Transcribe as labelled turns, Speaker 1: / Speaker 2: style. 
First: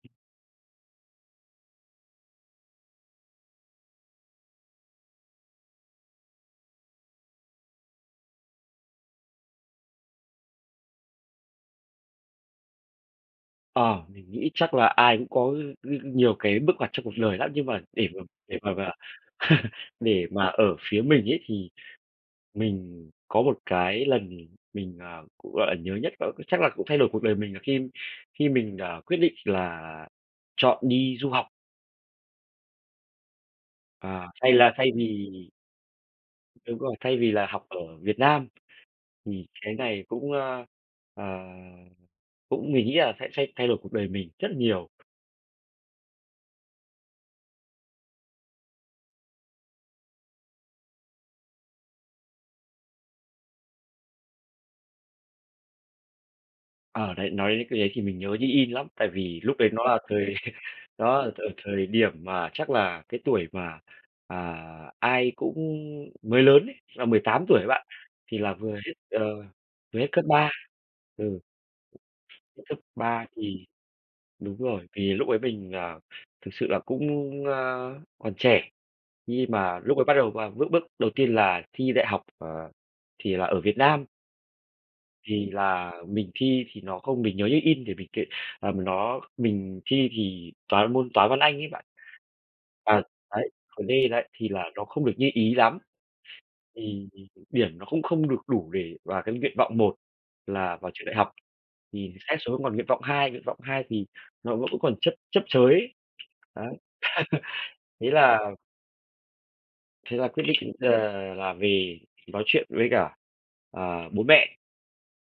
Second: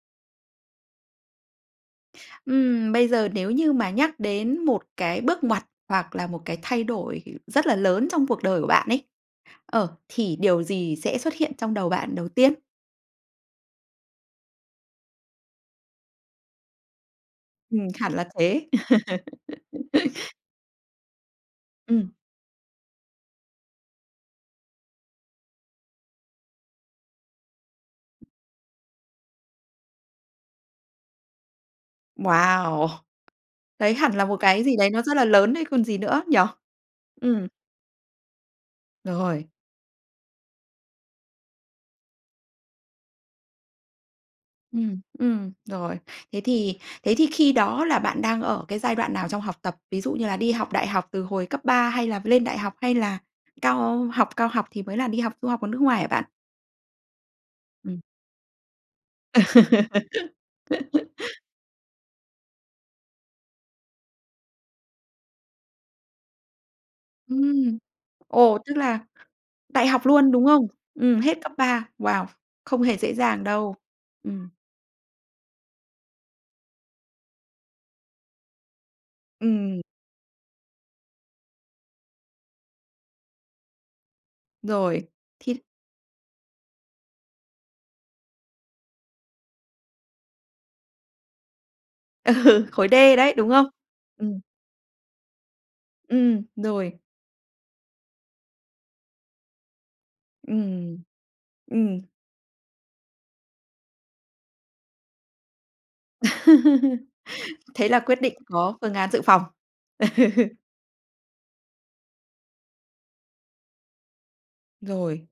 Speaker 1: Ừm, bây giờ nếu như mà nhắc đến một cái bước ngoặt hoặc là một cái thay đổi, ờ, rất là lớn trong cuộc đời của bạn ấy, ờ, thì điều gì sẽ xuất hiện trong đầu bạn đầu tiên?
Speaker 2: Ờ, mình nghĩ chắc là ai cũng có những những nhiều cái bước ngoặt trong cuộc đời lắm, nhưng mà
Speaker 1: Ừm,
Speaker 2: để
Speaker 1: hẳn
Speaker 2: mà
Speaker 1: là
Speaker 2: để
Speaker 1: thế.
Speaker 2: mà mà để mà ở phía mình ấy, thì
Speaker 1: Ừm.
Speaker 2: mình có một cái lần mình, ờ, cũng, gọi là, nhớ nhất đó chắc là cũng thay đổi cuộc đời mình là khi khi mình, ờ, quyết định là chọn đi du học.
Speaker 1: Wow! Đấy hẳn là
Speaker 2: À,
Speaker 1: một
Speaker 2: thay
Speaker 1: cái
Speaker 2: là
Speaker 1: gì đấy
Speaker 2: thay
Speaker 1: nó rất là
Speaker 2: vì
Speaker 1: lớn đấy, còn gì nữa, nhỉ?
Speaker 2: Đúng rồi, thay vì
Speaker 1: Ừm.
Speaker 2: là học ở Việt Nam,
Speaker 1: Rồi.
Speaker 2: thì cái này cũng, ơ, ờ, cũng mình nghĩ là sẽ sẽ thay đổi cuộc đời mình rất là nhiều.
Speaker 1: Ừm, ừm, rồi. Thế thì thế thì khi đó là bạn đang ở cái giai đoạn nào trong học tập? Ví dụ như là đi học đại học từ hồi cấp 3 hay là lên đại học hay là cao học cao học thì mới là đi học du học ở nước ngoài hả bạn?
Speaker 2: Ờ, đấy, nói đến cái đấy
Speaker 1: Ừm.
Speaker 2: thì mình nhớ như in lắm, tại vì lúc đấy nó là thời nó thời thời điểm mà chắc là cái tuổi mà, à, ai cũng mới lớn ấy, là 18 tuổi ấy
Speaker 1: Ừm.
Speaker 2: bạn, thì là
Speaker 1: Ồ,
Speaker 2: vừa
Speaker 1: tức
Speaker 2: hết,
Speaker 1: là
Speaker 2: ờ
Speaker 1: đại
Speaker 2: vừa
Speaker 1: học
Speaker 2: hết cấp
Speaker 1: luôn, đúng
Speaker 2: 3,
Speaker 1: không? Ừm, hết
Speaker 2: ừ.
Speaker 1: cấp 3. Wow!
Speaker 2: Cấp
Speaker 1: Không hề dễ
Speaker 2: 3
Speaker 1: dàng
Speaker 2: thì
Speaker 1: đâu. Ừm.
Speaker 2: đúng rồi, thì lúc ấy mình, à, thực sự là cũng, ơ, còn trẻ, khi mà
Speaker 1: Ừm.
Speaker 2: lúc ấy bắt đầu mà bước bước đầu tiên là thi đại học, ờ, thì là ở Việt Nam.
Speaker 1: Rồi,
Speaker 2: Thì
Speaker 1: thì
Speaker 2: là mình thi thì nó không mình nhớ như in, để mình kể, ờm, nó mình thi thì toán môn toán, văn, anh ấy bạn.
Speaker 1: Ừ, khối D
Speaker 2: À,
Speaker 1: đấy,
Speaker 2: ấy,
Speaker 1: đúng không?
Speaker 2: khối D đấy
Speaker 1: Ừm.
Speaker 2: thì là nó không được như ý lắm.
Speaker 1: Ừm, rồi.
Speaker 2: Thì điểm nó cũng không được đủ để vào cái nguyện vọng 1 là vào
Speaker 1: Ừm,
Speaker 2: trường đại học,
Speaker 1: ừm.
Speaker 2: thì xét xuống còn nguyện vọng 2, nguyện vọng 2 thì nó vẫn vẫn còn chấp chấp chới. Ấy,
Speaker 1: Thế là
Speaker 2: thế
Speaker 1: quyết định
Speaker 2: là
Speaker 1: có phương án dự phòng.
Speaker 2: Thế là quyết định, ờ, là về nói chuyện với cả, ờ, bố mẹ.
Speaker 1: Rồi.